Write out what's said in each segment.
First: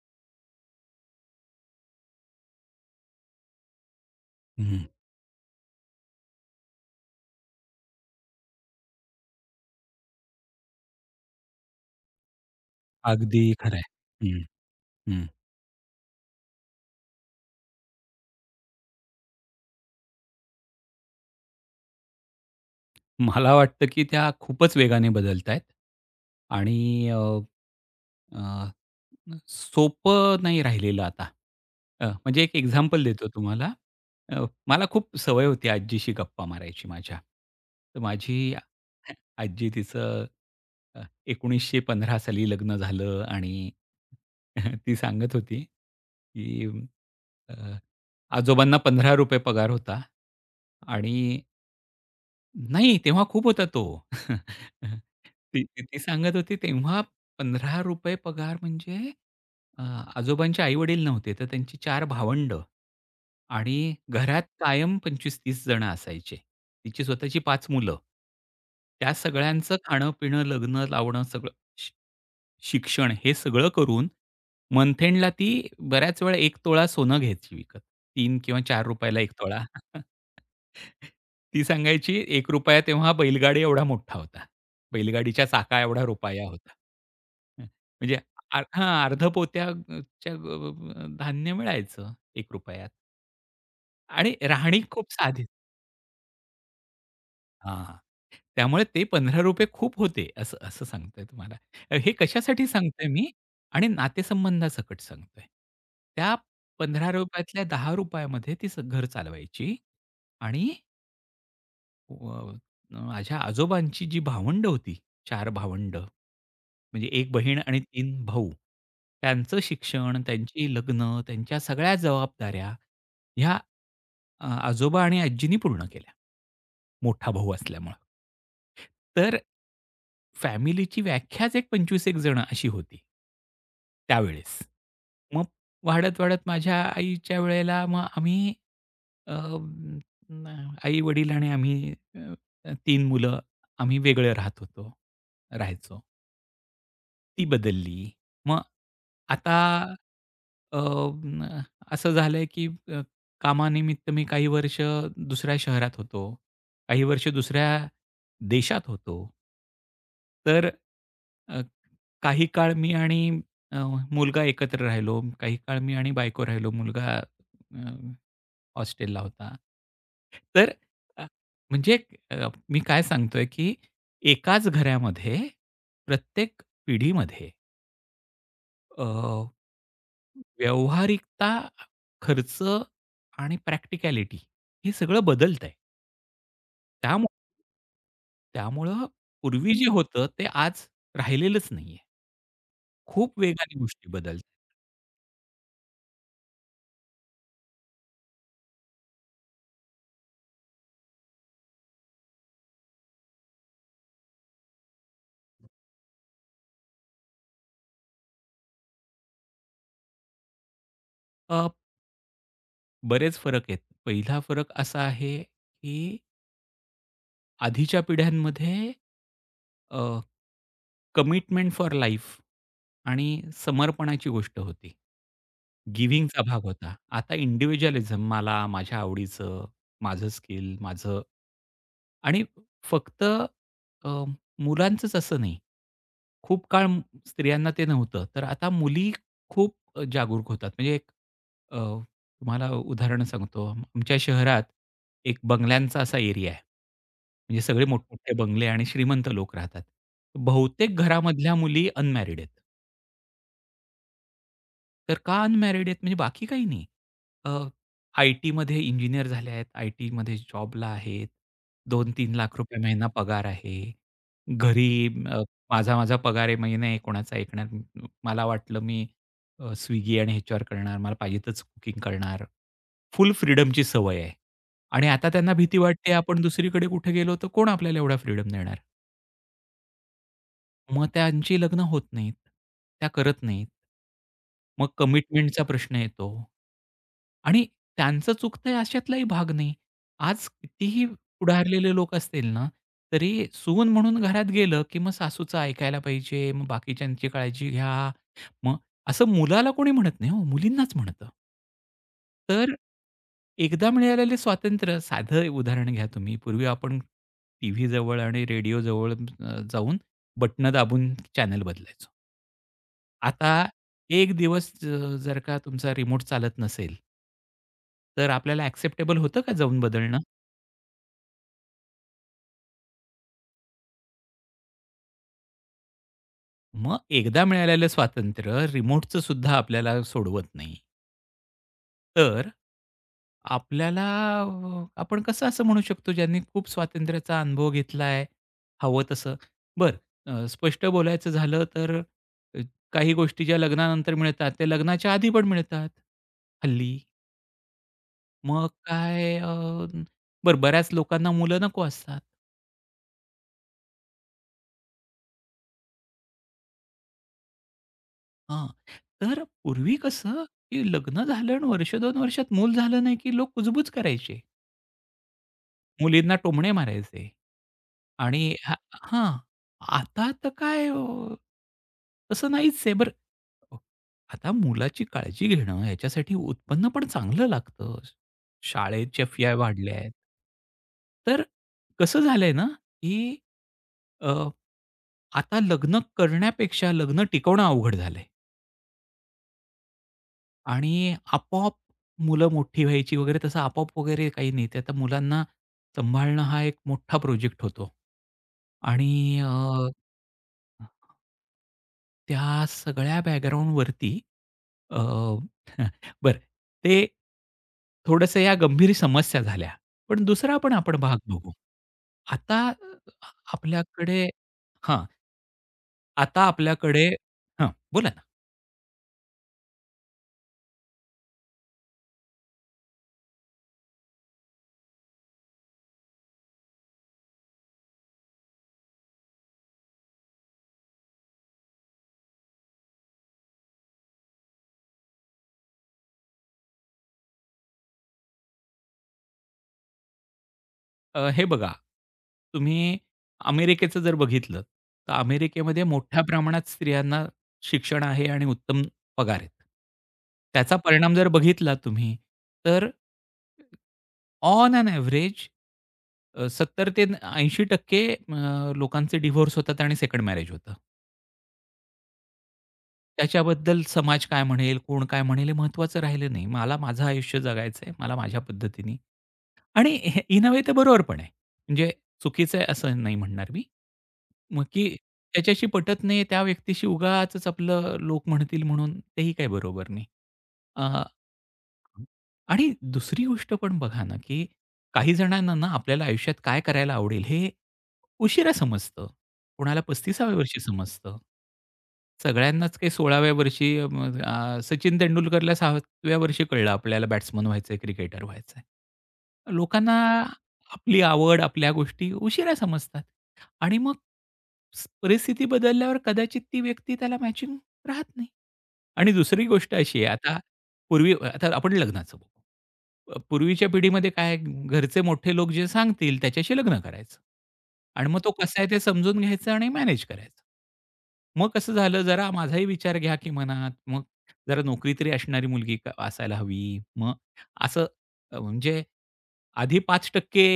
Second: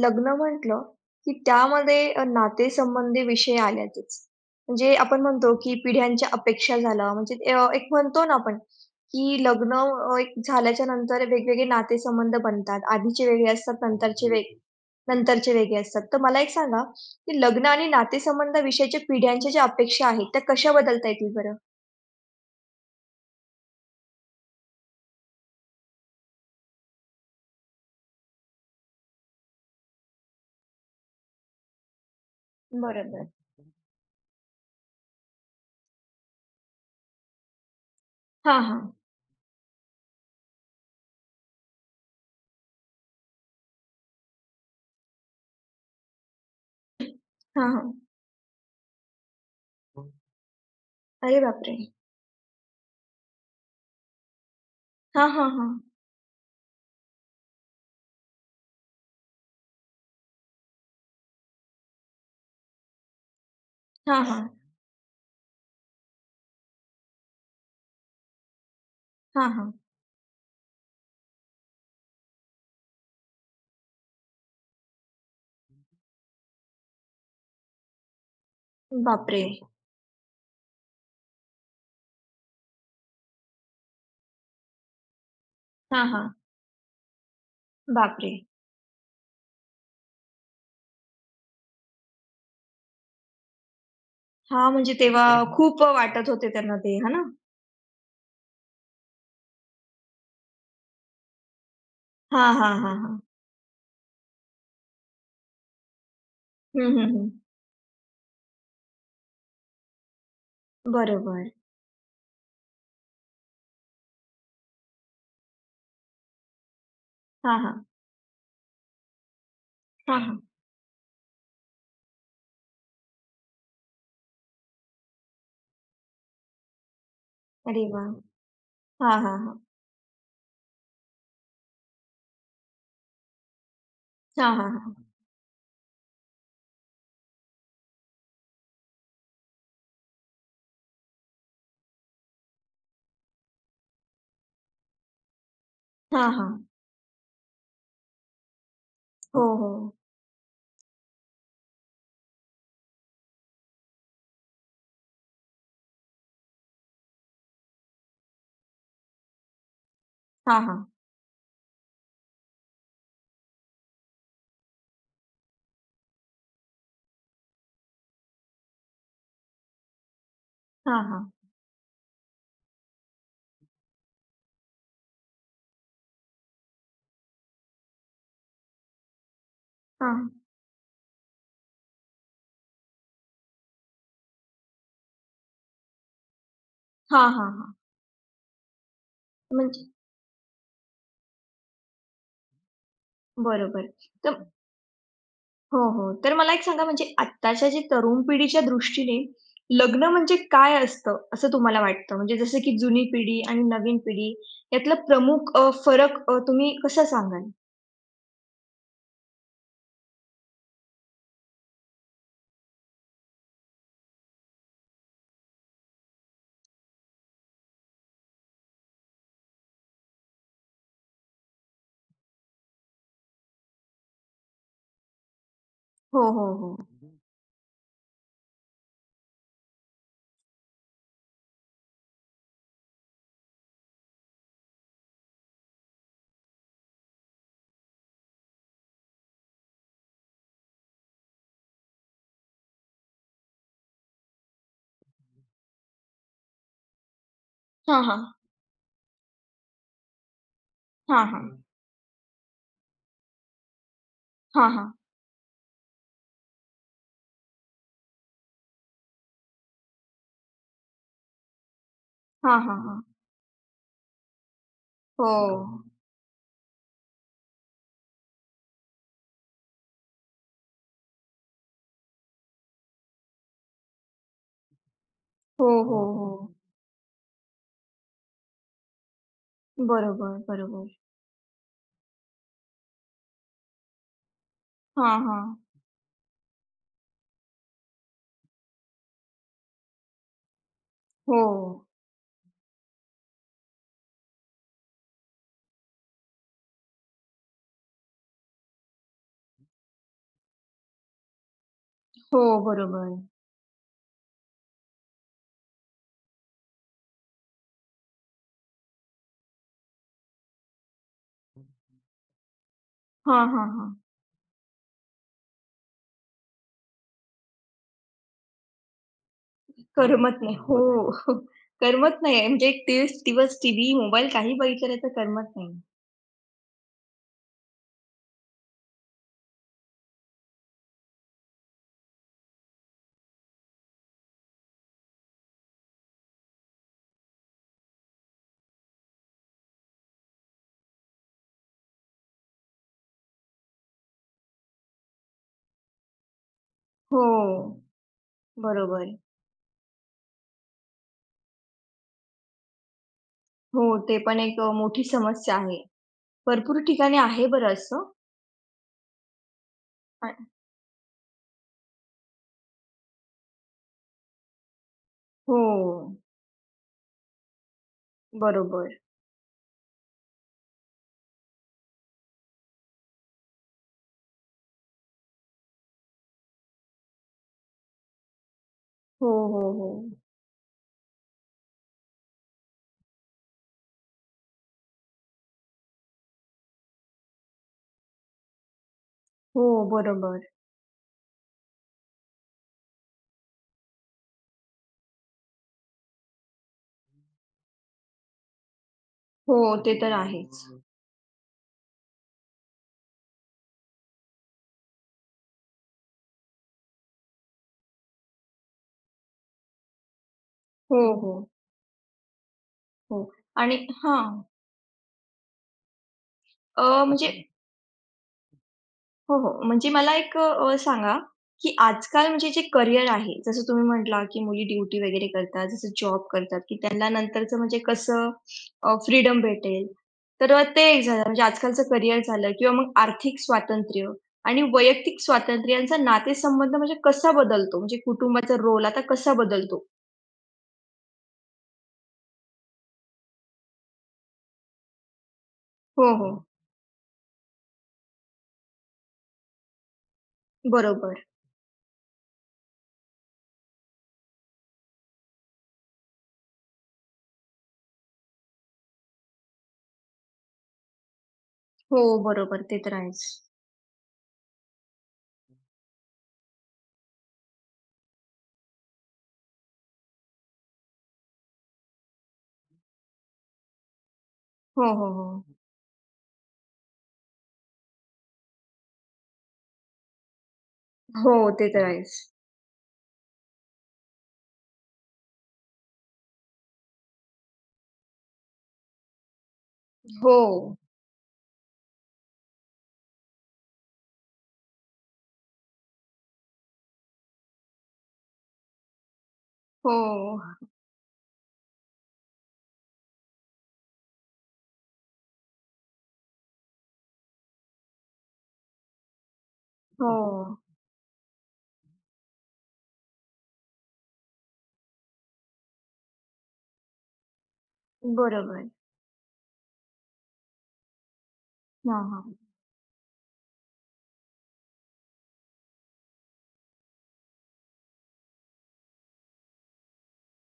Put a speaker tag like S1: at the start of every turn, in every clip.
S1: लग्न म्हटलं की त्यामध्ये नातेसंबंधी विषय आल्यातच.
S2: हं.
S1: म्हणजे आपण म्हणतो की पिढ्यांच्या अपेक्षा झाल्या म्हणजे एक म्हणतो ना आपण की लग्न एक झाल्याच्या नंतर वेगवेगळे नातेसंबंध बनतात. आधीचे
S2: अगदी
S1: वेगळे असतात,
S2: खरं आहे.
S1: नंतरचे
S2: हं,
S1: वेग हम्म.
S2: हं.
S1: नंतरचे वेगळे असतात. तर मला एक सांगा की लग्न आणि नातेसंबंधाविषयीच्या पिढ्यांच्या ज्या अपेक्षा आहेत त्या कशा बदलता येतील बरं?
S2: मला वाटतं, की त्या खूपच वेगाने बदलतायेत आणि अ, अ, सोपं नाही राहिलेलं आता. म्हणजे एक एक्झाम्पल
S1: बरोबर.
S2: देतो तुम्हाला. मला खूप सवय होती आजीशी गप्पा मारायची माझ्या. तर माझी
S1: हां, हां.
S2: आजी तिचं अ, 1915 साली लग्न झालं आणि ती सांगत होती, की अ,
S1: हां, हां.
S2: आजोबांना ₹15 पगार होता आणि.
S1: अरे बापरे!
S2: नाही, तेव्हा खूप होता तो.
S1: हां, हां,
S2: ती
S1: हां.
S2: ती सांगत होती तेव्हा ₹15 पगार म्हणजे अ, आजोबांचे आई-वडील नव्हते, तर त्यांची 4 भावंडं आणि
S1: हां,
S2: घरात
S1: हां.
S2: कायम 25-30 जण असायचे. तिची स्वतःची 5 मुलं. त्या
S1: हां, हां.
S2: सगळ्यांचं खाणं-पिणं, लग्न लावणं सगळं. शिक्षण हे सगळं करून मंथ ती बऱ्याच वेळा एक तोळा सोनं घ्यायची विकत. तीन किंवा चार ला एक
S1: बापरे!
S2: तोळा. ती सांगायची ₹1 तेव्हा बैलगाडी एवढा मोठा होता. बैलगाडीच्या चाका एवढा
S1: हां, हां.
S2: रुपया होता. हं. म्हणजे
S1: बापरे!
S2: अर्ध पोत्याच्या धान्य मिळायचं ₹1त आणि
S1: हां,
S2: राहणी
S1: म्हणजे
S2: खूप
S1: तेव्हा
S2: साधी.
S1: तर मग खूप वाटत होते त्यांना ते, है ना?
S2: हां. त्यामुळे ते ₹15 खूप होते असं असं सांगतोय तुम्हाला. हे
S1: हां,
S2: कशासाठी
S1: हां, हां,
S2: सांगतोय
S1: हां.
S2: मी आणि नातेसंबंधासकट सांगतोय. त्या
S1: हं, हं, हं.
S2: ₹15 10 रुपयामध्ये ती घर चालवायची आणि
S1: बरोबर.
S2: अ, माझ्या आजोबांची जी भावंड होती, 4 भावंड म्हणजे 1
S1: हां,
S2: बहीण आणि
S1: हां.
S2: 3 भाऊ. त्यांचं
S1: हां,
S2: शिक्षण,
S1: हां.
S2: त्यांची लग्न, त्यांच्या सगळ्या जबाबदाऱ्या ह्या आजोबा आणि आजींनी पूर्ण केल्या. मोठा भाऊ
S1: अरे हो,
S2: असल्यामुळं.
S1: वाह! हो.
S2: तर फॅमिलीची व्याख्याच एक 25 एक जण अशी होती
S1: हां,
S2: त्यावेळेस.
S1: हां, हां.
S2: मग वाढत-वाढत माझ्या आईच्या वेळेला मग आम्ही अ, आई-वडील आणि आम्ही 3 मुलं आम्ही वेगळं राहत होतो, राहायचो.
S1: हां, हां, हां. हां, हां.
S2: ती बदलली. मग
S1: हो,
S2: आता
S1: हो.
S2: अ, न असं झालंय की कामानिमित्त मी काही वर्ष दुसऱ्या शहरात होतो. काही वर्ष दुसऱ्या देशात होतो.
S1: हां,
S2: तर
S1: हां.
S2: अ, काही काळ मी आणि अ, मुलगा एकत्र राहिलो. काही काळ मी आणि बायको राहिलो. मुलगा हॉस्टेलला होता. तर
S1: हां,
S2: अ,
S1: हां.
S2: म्हणजे मी काय सांगतोय की एकाच घरामध्ये प्रत्येक पिढीमध्ये अ,
S1: हां.
S2: व्यावहारिकता, खर्च आणि प्रॅक्टिकॅलिटी हे सगळं बदलतंय.
S1: हां,
S2: त्यामु
S1: हां, हां.
S2: त्यामुळं पूर्वी
S1: म्हणजे
S2: जे होतं ते आज राहिलेलंच नाहीये. खूप वेगाने
S1: बरोबर.
S2: गोष्टी
S1: तर
S2: बदलतात.
S1: हो, हो. तर मला एक सांगा म्हणजे आत्ताच्या जे तरुण पिढीच्या दृष्टीने लग्न म्हणजे काय असतं, असं तुम्हाला वाटतं? म्हणजे जसं की जुनी पिढी आणि नवीन पिढी यातला प्रमुख फरक तुम्ही कसा सांगाल?
S2: अ, बरेच फरक आहेत. पहिला फरक असा आहे, की आधीच्या पिढ्यांमध्ये अ, कमिटमेंट फॉर लाईफ आणि समर्पणाची गोष्ट होती.
S1: हो,
S2: गिव्हिंगचा
S1: हो,
S2: भाग
S1: हो.
S2: होता. आता इंडिव्हिज्युअलिझम मला, माझ्या आवडीचं, माझं स्किल, माझं आणि फक्त अ, मुलांचंच असं नाही. खूप काळ स्त्रियांना ते नव्हतं. तर आता मुली खूप जागरूक होतात. म्हणजे एक तुम्हाला उदाहरण सांगतो. आमच्या शहरात एक बंगल्यांचा असा एरिया आहे. म्हणजे सगळे
S1: हां, हां.
S2: मोठमोठे बंगले आणि श्रीमंत लोक राहतात. बहुतेक
S1: हां, हां. हं.
S2: घरामधल्या मुली अनमॅरिड आहेत.
S1: हां, हां.
S2: तर का अनमॅरिड आहेत? म्हणजे बाकी काही नाही. आय-टीमध्ये इंजिनिअर झाल्या आहेत. आय-टीमध्ये जॉबला आहेत. ₹2-3 लाख
S1: हां,
S2: रुपये
S1: हां, हां.
S2: महिना पगार आहे. घरी
S1: हो. हां.
S2: माझा माझा पगार आहे, मी नाही कोणाचं ऐकणार. मला वाटलं मी Swiggy आणि ह्याच्यावर करणार, मला पाहिजे तच कुकिंग करणार. फुल फ्रीडमची सवय आहे. आणि आता त्यांना
S1: हो,
S2: भीती
S1: हो, हो.
S2: वाटते आपण
S1: हो.
S2: दुसरीकडे कुठे गेलो तर कोण आपल्याला एवढा फ्रीडम देणार?
S1: बरोबर, बरोबर.
S2: मग त्यांची लग्न होत नाहीत, त्या करत नाहीत. मग
S1: हां, हां.
S2: कमिटमेंटचा प्रश्न येतो. आणि त्यांचं चुकतंय अशातलाही भाग नाही. आज कितीही
S1: हो.
S2: पुढारलेले लोक असतील ना, तरी सून म्हणून घरात गेलं, की मग सासूचं ऐकायला पाहिजे, मग बाकीच्यांची काळजी घ्या. मग असं मुलाला कोणी म्हणत नाही हो, मुलींनाच म्हणतं.
S1: हो,
S2: तर
S1: बरोबर.
S2: एकदा मिळालेले स्वातंत्र्य साधं उदाहरण घ्या तुम्ही. पूर्वी आपण टीव्हीजवळ आणि रेडिओजवळ जाऊन बटणं दाबून चॅनल बदलायचो.
S1: हां,
S2: आता
S1: हां, हां. हां,
S2: एक दिवस जर का तुमचा रिमोट चालत नसेल तर आपल्याला ॲक्सेप्टेबल होतं का जाऊन बदलणं?
S1: करमत नाही. हो. करमत नाही म्हणजे एक तीस दिवस टीव्ही, मोबाईल काही बघितलं नाही तर करमत नाही.
S2: मग एकदा मिळालेलं स्वातंत्र्य रिमोटचं सुद्धा आपल्याला सोडवत नाही. तर आपल्याला आपण कसं असं म्हणू शकतो ज्यांनी खूप स्वातंत्र्याचा अनुभव घेतलाय, हवं तसं. बरं स्पष्ट बोलायचं झालं तर काही गोष्टी ज्या लग्नानंतर मिळतात, त्या लग्नाच्या आधी पण मिळतात हल्ली.
S1: हो. हं.
S2: मग
S1: बरोबर.
S2: काय बरं बऱ्याच लोकांना मुलं नको असतात.
S1: हो, ते पण एक मोठी समस्या आहे. भरपूर ठिकाणी आहे बरं असं.
S2: हां. तर पूर्वी
S1: अ,
S2: कसं, की लग्न झालं आणि वर्ष 2 वर्षात मूल झालं नाही, की लोक कुजबूज करायचे.
S1: हो.
S2: मुलींना टोमणे मारायचे आणि हां.
S1: बरोबर.
S2: हां. आता तर काय तसं नाहीच आहे. बरं अ, आता मुलाची काळजी घेणं ह्याच्यासाठी उत्पन्न पण चांगलं लागतं. शाळेच्या
S1: हो,
S2: फी
S1: हो, हो.
S2: वाढल्या आहेत. तर कसं झालंय ना, की अ, आता लग्न करण्यापेक्षा लग्न टिकवणं अवघड झालंय.
S1: हो, बरोबर.
S2: आणि आपोआप मुलं मोठी व्हायची वगैरे तसं आपोआप वगैरे काही नाही. ते आता मुलांना सांभाळणं हा एक मोठा प्रोजेक्ट होतो. आणि
S1: हो, ते तर आहेच.
S2: त्या सगळ्या बॅकग्राऊंडवरती अ, बरं ते थोडंसं या गंभीर समस्या झाल्या. पण दुसरा पण आपण
S1: हो,
S2: भाग
S1: हो.
S2: बघू. आता
S1: हो आणि
S2: आपल्याकडे
S1: हां.
S2: हां, आता आपल्याकडे
S1: म्हणजे
S2: हां, बोला ना.
S1: हो, हो. म्हणजे मला एक सांगा, की आजकाल म्हणजे जे करियर आहे, जसं तुम्ही म्हटला, की मुली ड्युटी वगैरे करतात, जसं जॉब करतात, की त्यांना नंतरचं म्हणजे कसं फ्रीडम भेटेल. तर ते एक झालं म्हणजे आजकालचं करियर झालं किंवा मग आर्थिक स्वातंत्र्य आणि वैयक्तिक स्वातंत्र्य यांचा नातेसंबंध म्हणजे कसा बदलतो? म्हणजे कुटुंबाचा रोल आता कसा बदलतो?
S2: हे बघा, तुम्ही अमेरिकेचं जर बघितलं, तर अमेरिकेमध्ये
S1: हो,
S2: मोठ्या
S1: हो.
S2: प्रमाणात स्त्रियांना शिक्षण आहे आणि उत्तम पगार आहेत. त्याचा परिणाम
S1: बरोबर.
S2: जर बघितला तुम्ही, तर ऑन एन एव्हरेज 70% ते 80% लोकांचे डिव्होर्स होतात आणि सेकंड मॅरेज होतं.
S1: हो, बरोबर. ते तर आहेच.
S2: त्याच्याबद्दल समाज काय म्हणेल, कोण काय म्हणेल हे महत्त्वाचं राहिलं नाही. मला माझं आयुष्य जगायचं आहे, मला माझ्या पद्धतीने. आणि इन अ वे ते बरोबर पण आहे. म्हणजे चुकीचं आहे असं नाही म्हणणार मी. मग
S1: हो,
S2: की
S1: हो, हो.
S2: त्याच्याशी पटत नाही, त्या व्यक्तीशी उगाचच आपलं लोक म्हणतील म्हणून तेही काही बरोबर नाही. अ,
S1: हो, ते तर आहेच.
S2: आणि दुसरी गोष्ट पण बघा ना, की काही जणांना ना आपल्याला आयुष्यात काय करायला आवडेल हे उशिरा समजतं. कोणाला 35व्या
S1: हो.
S2: वर्षी समजतं. सगळ्यांनाच काही 16व्या वर्षी मग सचिन तेंडुलकरला 6व्या वर्षी कळलं आपल्याला बॅट्समन व्हायचंय, क्रिकेटर व्हायचंय. लोकांना
S1: हो,
S2: आपली आवड, आपल्या गोष्टी उशिरा समजतात आणि मग परिस्थिती बदलल्यावर कदाचित ती व्यक्ती त्याला मॅचिंग राहत नाही. आणि दुसरी गोष्ट अशी आहे,
S1: हो.
S2: आता पूर्वी आता आपण लग्नाचं बघू. पूर्वीच्या पिढीमध्ये काय आहे, घरचे मोठे लोक जे सांगतील त्याच्याशी लग्न करायचं आणि मग तो कसा
S1: बरोबर.
S2: आहे ते समजून घ्यायचं आणि मॅनेज करायचं. मग कसं
S1: हां,
S2: झालं जरा
S1: हां.
S2: माझाही विचार घ्या की मनात, मग जरा नोकरी तरी असणारी मुलगी असायला हवी. मग असं म्हणजे आधी 5%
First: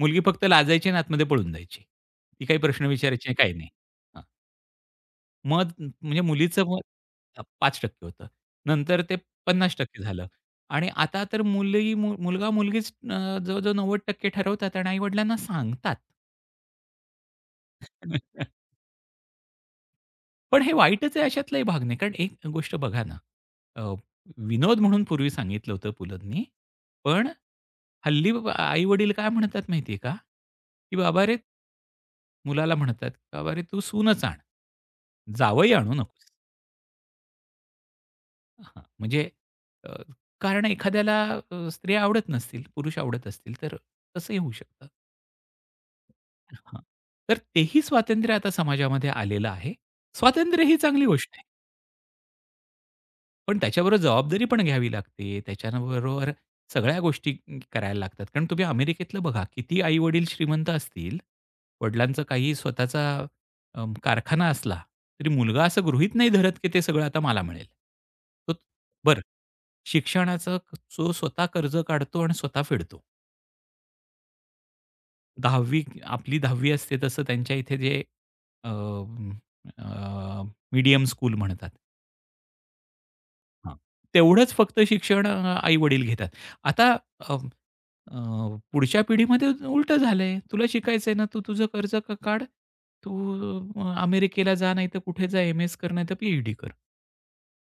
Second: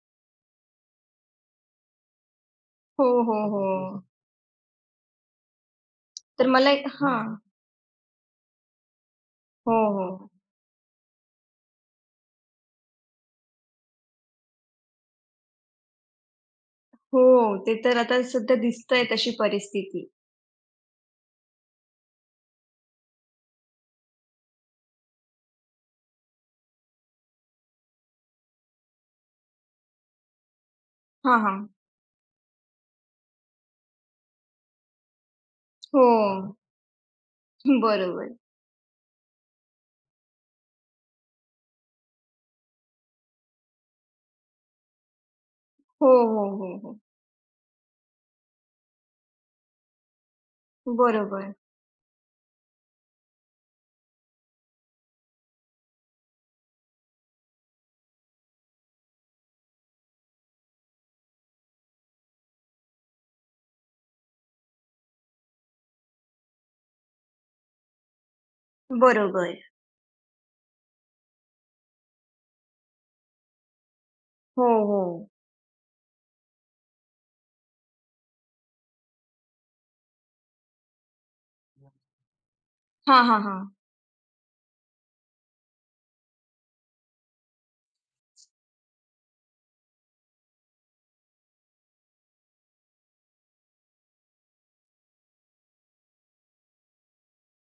S2: मुलगी फक्त लाजायची आणि आतमध्ये पळून जायची. ती काही प्रश्न
S1: हो,
S2: विचारायची नाही,
S1: हो,
S2: काही
S1: हो.
S2: नाही. मग म्हणजे
S1: तर
S2: मुलीचं
S1: मला
S2: मत
S1: एक हां.
S2: 5% होतं. नंतर ते
S1: हो,
S2: 50% झालं
S1: हो.
S2: आणि आता तर मुली मुलगा मुलगीच जवळ-जवळ 90% ठरवतात आणि आई-वडिलांना सांगतात.
S1: हो, ते तर आता सध्या दिसतंय तशी परिस्थिती.
S2: पण हे वाईटच आहे अशातलाही भाग नाही. कारण एक गोष्ट बघा ना, अ, विनोद म्हणून पूर्वी सांगितलं होतं पुलदनी, पण हल्ली आई-वडील काय म्हणतात माहिती का? की "बाबा रे"
S1: हां, हां.
S2: मुलाला म्हणतात, "बाबा रे तू सूनच आण. जावई आणू
S1: हो.
S2: नकोस."
S1: बरोबर.
S2: हां, म्हणजे अ, कारण एखाद्याला स्त्रिया आवडत नसतील, पुरुष आवडत असतील, तर तसंही होऊ शकतं.
S1: हो, हो, हो,
S2: हां,
S1: हो.
S2: तर तेही स्वातंत्र्य आता समाजामध्ये आलेलं आहे. स्वातंत्र्य ही चांगली गोष्ट आहे.
S1: बरोबर,
S2: पण त्याच्याबरोबर जबाबदारी पण घ्यावी लागते. त्याच्याबरोबर सगळ्या गोष्टी करायला लागतात. कारण तुम्ही अमेरिकेतलं बघा, किती आई-वडील श्रीमंत असतील, वडिलांचा काही स्वतःचा कारखाना असला, तरी मुलगा असं गृहीत नाही धरत, की ते सगळं आता मला मिळेल. तो बरं,
S1: बरोबर.
S2: शिक्षणाचा जो स्वतः कर्ज काढतो आणि स्वतः फेडतो.
S1: हो, हो.
S2: 10वी आपली 10वी असते तसं त्यांच्या इथे जे मीडियम स्कूल म्हणतात.
S1: हां, हां, हां.
S2: हां. तेवढंच फक्त शिक्षण आई-वडील घेतात. आता अ, अ, पुढच्या पिढीमध्ये उलटं झालंय. तुला शिकायचंय ना, तू तुझं कर्ज काढ. तू अमेरिकेला जा, नाहीतर कुठे जा, एम-एस कर, नाहीतर पी-एच-डी कर.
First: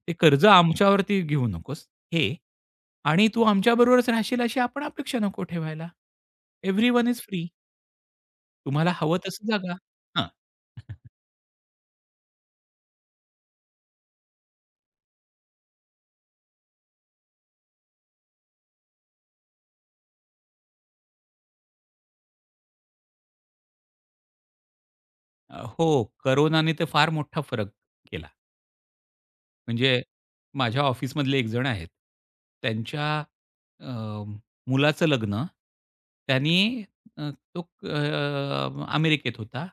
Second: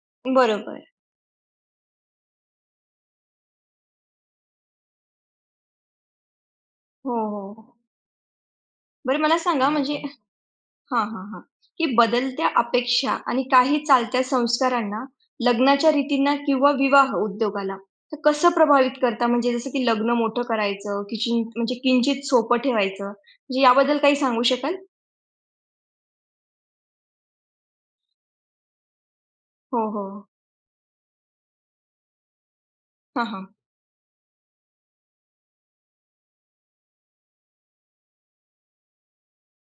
S2: ते कर्ज
S1: बरोबर.
S2: आमच्यावरती घेऊ नकोस, हे आणि तू आमच्याबरोबरच राहशील अशी आपण अपेक्षा नको ठेवायला. एव्हरीवन
S1: हो,
S2: इज फ्री.
S1: हो. हो.
S2: तुम्हाला हवं
S1: बरं मला
S2: तसं
S1: सांगा
S2: जगा.
S1: म्हणजे
S2: हां.
S1: हां, हां, हां. की बदलत्या अपेक्षा आणि काही चालत्या संस्कारांना, लग्नाच्या रीतींना किंवा विवाह उद्योगाला तर कसं प्रभावित करता? म्हणजे जसं की लग्न मोठं करायचं, किचीन म्हणजे किंचित सोपं ठेवायचं, म्हणजे याबद्दल काही सांगू शकाल?
S2: हो, कोरोनाने तर फार मोठा फरक केला.
S1: हो,
S2: म्हणजे
S1: हो.
S2: माझ्या ऑफिसमधले एक जण आहेत. त्यांच्या
S1: हां, हां.
S2: अ, मुलाचं लग्न त्यांनी अ, तो अमेरिकेत होता.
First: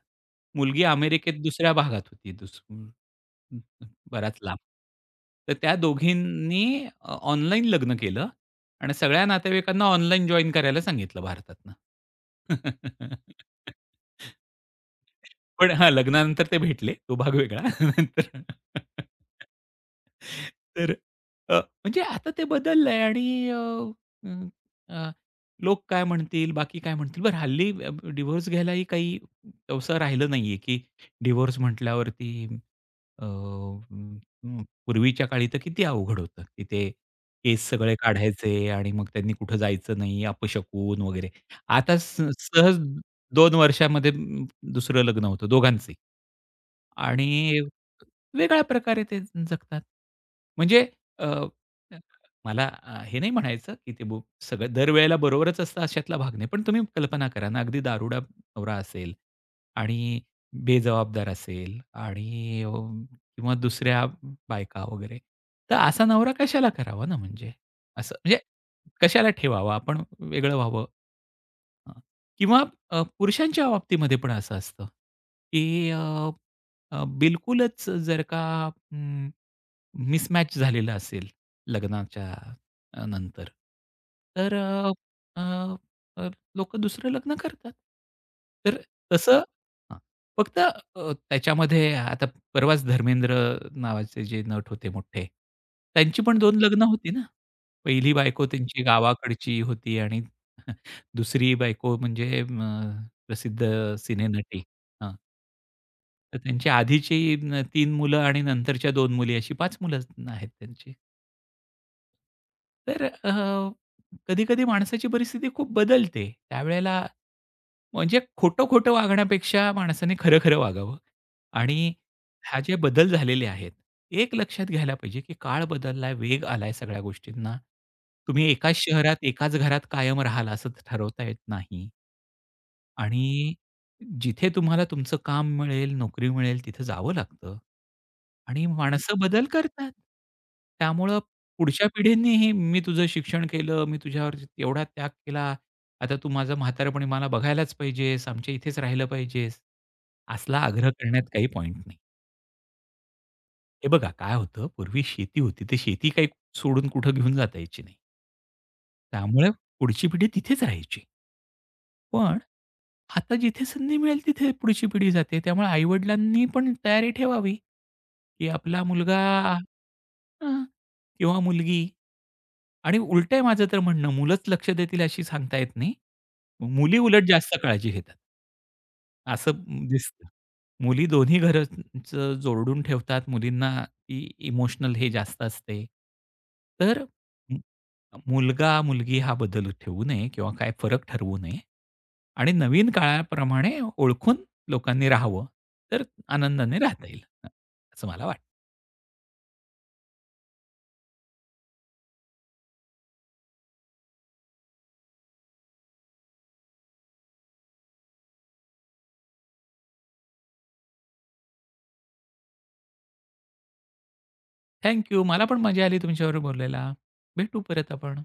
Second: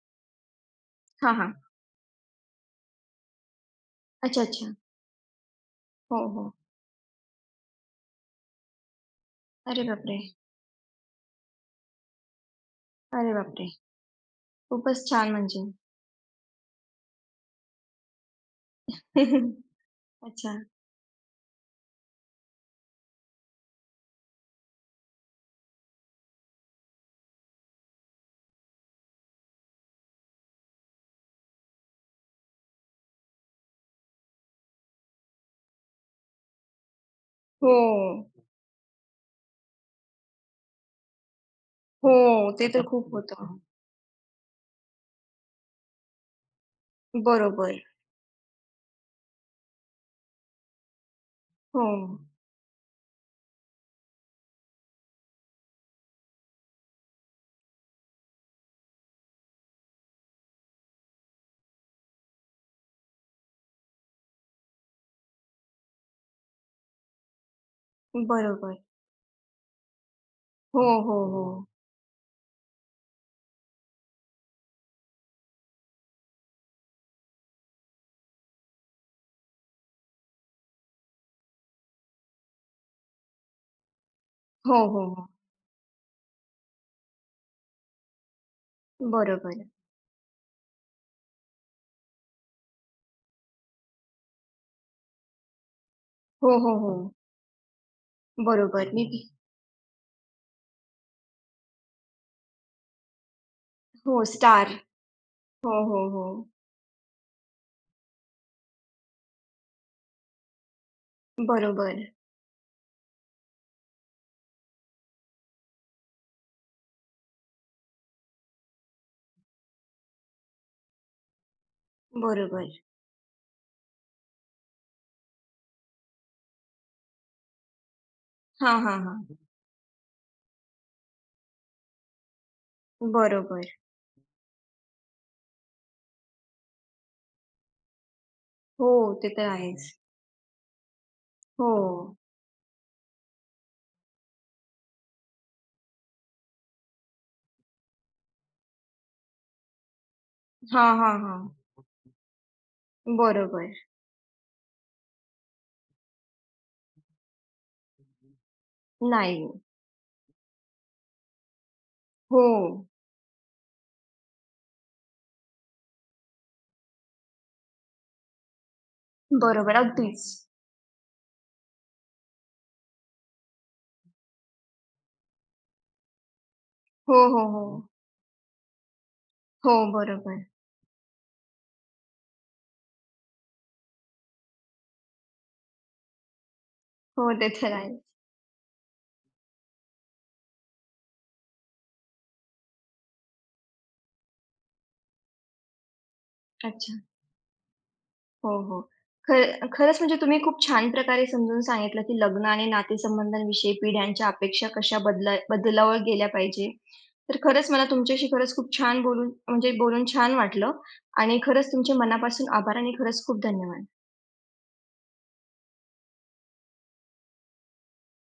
S2: मुलगी
S1: हां,
S2: अमेरिकेत
S1: हां.
S2: दुसऱ्या भागात होती. बराच
S1: अच्छा,
S2: लांब.
S1: अच्छा.
S2: तर त्या
S1: हो, हो.
S2: दोघींनी ऑनलाईन लग्न केलं आणि सगळ्या
S1: अरे
S2: नातेवाईकांना
S1: बापरे!
S2: ऑनलाईन जॉइन करायला सांगितलं भारतातनं.
S1: अरे बापरे! खूपच छान म्हणजे.
S2: पण हां, लग्नानंतर ते भेटले. तो भाग वेगळा. नंतर
S1: अच्छा.
S2: तर अ, म्हणजे आता ते बदललंय आणि अं, अ, लोक काय म्हणतील, बाकी काय म्हणतील? बरं हल्ली डिव्होर्स घ्यायलाही काही असं राहिलं नाहीये, की डिव्होर्स म्हटल्यावरती पूर्वीच्या काळी तर किती अवघड होतं, की ते केस
S1: हो,
S2: सगळे काढायचे आणि मग त्यांनी कुठं जायचं नाही, अपशकुन वगैरे. आता
S1: हो. ते
S2: सहज
S1: तर खूप
S2: 2
S1: होतं.
S2: वर्षामध्ये दुसरं लग्न होतं दोघांचंही. आणि
S1: बरोबर.
S2: वेगळ्या प्रकारे ते जगतात. म्हणजे अ,
S1: हो.
S2: मला हे नाही म्हणायचं, की ते बुक सगळं दरवेळेला बरोबरच असतं अशातला भाग नाही. पण तुम्ही कल्पना करा ना, अगदी दारुडा नवरा असेल आणि बेजबाबदार असेल आणि किंवा दुसऱ्या बायका वगैरे. तर असा नवरा कशाला करावा ना म्हणजे? असं म्हणजे
S1: बरोबर.
S2: कशाला ठेवावा? आपण वेगळं
S1: हो,
S2: व्हावं.
S1: हो, हो.
S2: हां. किंवा पुरुषांच्या बाबतीमध्ये पण असं असतं, की अ, अ, बिलकुलच जर का मिसमॅच झालेलं असेल लग्नाच्या नंतर. तर
S1: हो,
S2: अ,
S1: हो, हो.
S2: अ, अ, दुसरं लग्न करतात. तर तसं
S1: बरोबर.
S2: हां, फक्त त्याच्यामध्ये आता परवाच धर्मेंद्र नावाचे जे नट होते मोठे, त्यांची पण
S1: हो,
S2: 2
S1: हो,
S2: लग्न
S1: हो.
S2: होती ना. पहिली बायको त्यांची
S1: बरोबर. मी
S2: गावाकडची होती आणि दुसरी बायको म्हणजे प्रसिद्ध
S1: हो,
S2: सिनेनटी.
S1: स्टार. हो, हो, हो.
S2: तर त्यांची आधीची 3 मुलं आणि नंतरच्या 2 मुली अशी पाच मुलं आहेत त्यांची.
S1: बरोबर,
S2: तर कधी-कधी माणसाची परिस्थिती खूप बदलते. त्यावेळेला म्हणजे खोटं-खोटं वागण्यापेक्षा माणसाने खरं-खरं वागावं आणि हा
S1: बरोबर.
S2: जे बदल झालेले आहेत, एक लक्षात घ्यायला पाहिजे, की काळ बदललाय, वेग आलाय सगळ्या गोष्टींना. तुम्ही
S1: हां,
S2: एकाच
S1: हां,
S2: शहरात,
S1: हां.
S2: एकाच घरात कायम राहाल असं ठरवता येत नाही. आणि
S1: बरोबर.
S2: जिथे तुम्हाला तुमचं काम मिळेल, नोकरी मिळेल तिथे जावं लागतं आणि
S1: हो,
S2: माणसं
S1: ते
S2: बदल
S1: तर आहेच.
S2: करतात. त्यामुळं
S1: हो.
S2: पुढच्या पिढींनीही मी तुझं शिक्षण केलं, मी तुझ्यावर एवढा त्याग केला, आता तू माझं म्हातारपणी मला बघायलाच पाहिजेस, आमच्या इथेच राहिलं पाहिजेस, असला आग्रह
S1: हां, हां,
S2: करण्यात काही
S1: हां.
S2: पॉइंट नाही.
S1: बरोबर.
S2: हे बघा काय होतं, पूर्वी शेती होती, तर शेती काही सोडून कुठं घेऊन जाता यायची नाही.
S1: नाही.
S2: त्यामुळे पुढची पिढी तिथेच राहायची. पण
S1: हो.
S2: आता जिथे संधी मिळेल तिथे पुढची पिढी जाते. त्यामुळे आई पण तयारी ठेवावी, की आपला मुलगा
S1: बरोबर, अगदीच.
S2: हां, किंवा मुलगी आणि उलटं आहे माझं तर म्हणणं, मुलंच लक्ष देतील अशी सांगता येत नाही. मुली
S1: हो,
S2: उलट
S1: हो,
S2: जास्त
S1: हो.
S2: काळजी घेतात. असं
S1: हो,
S2: दिसतं.
S1: बरोबर.
S2: मुली दोन्ही घरचं जोडून ठेवतात. मुलींना इमोशनल हे जास्त असते. तर
S1: हो, ते
S2: मु
S1: तर आहेच.
S2: मुलगा-मुलगी हा बदल ठेवू नये किंवा काय फरक ठरवू नये. आणि नवीन काळाप्रमाणे ओळखून लोकांनी राहावं, तर आनंदाने
S1: अच्छा.
S2: राहता येईल. असं मला वाटतं.
S1: हो, हो. खर खरंच म्हणजे तुम्ही खूप छान प्रकारे समजून सांगितलं, की लग्न आणि नातेसंबंधांविषयी पिढ्यांच्या अपेक्षा कशा बदलावर गेल्या पाहिजे. तर खरंच मला तुमच्याशी खरंच खूप छान बोलून छान वाटलं आणि खरंच तुमचे मनापासून आभार आणि खरंच खूप धन्यवाद.
S2: थँक मला पण मजा आली तुमच्याबरोबर बोलायला. भेटू परत आपण.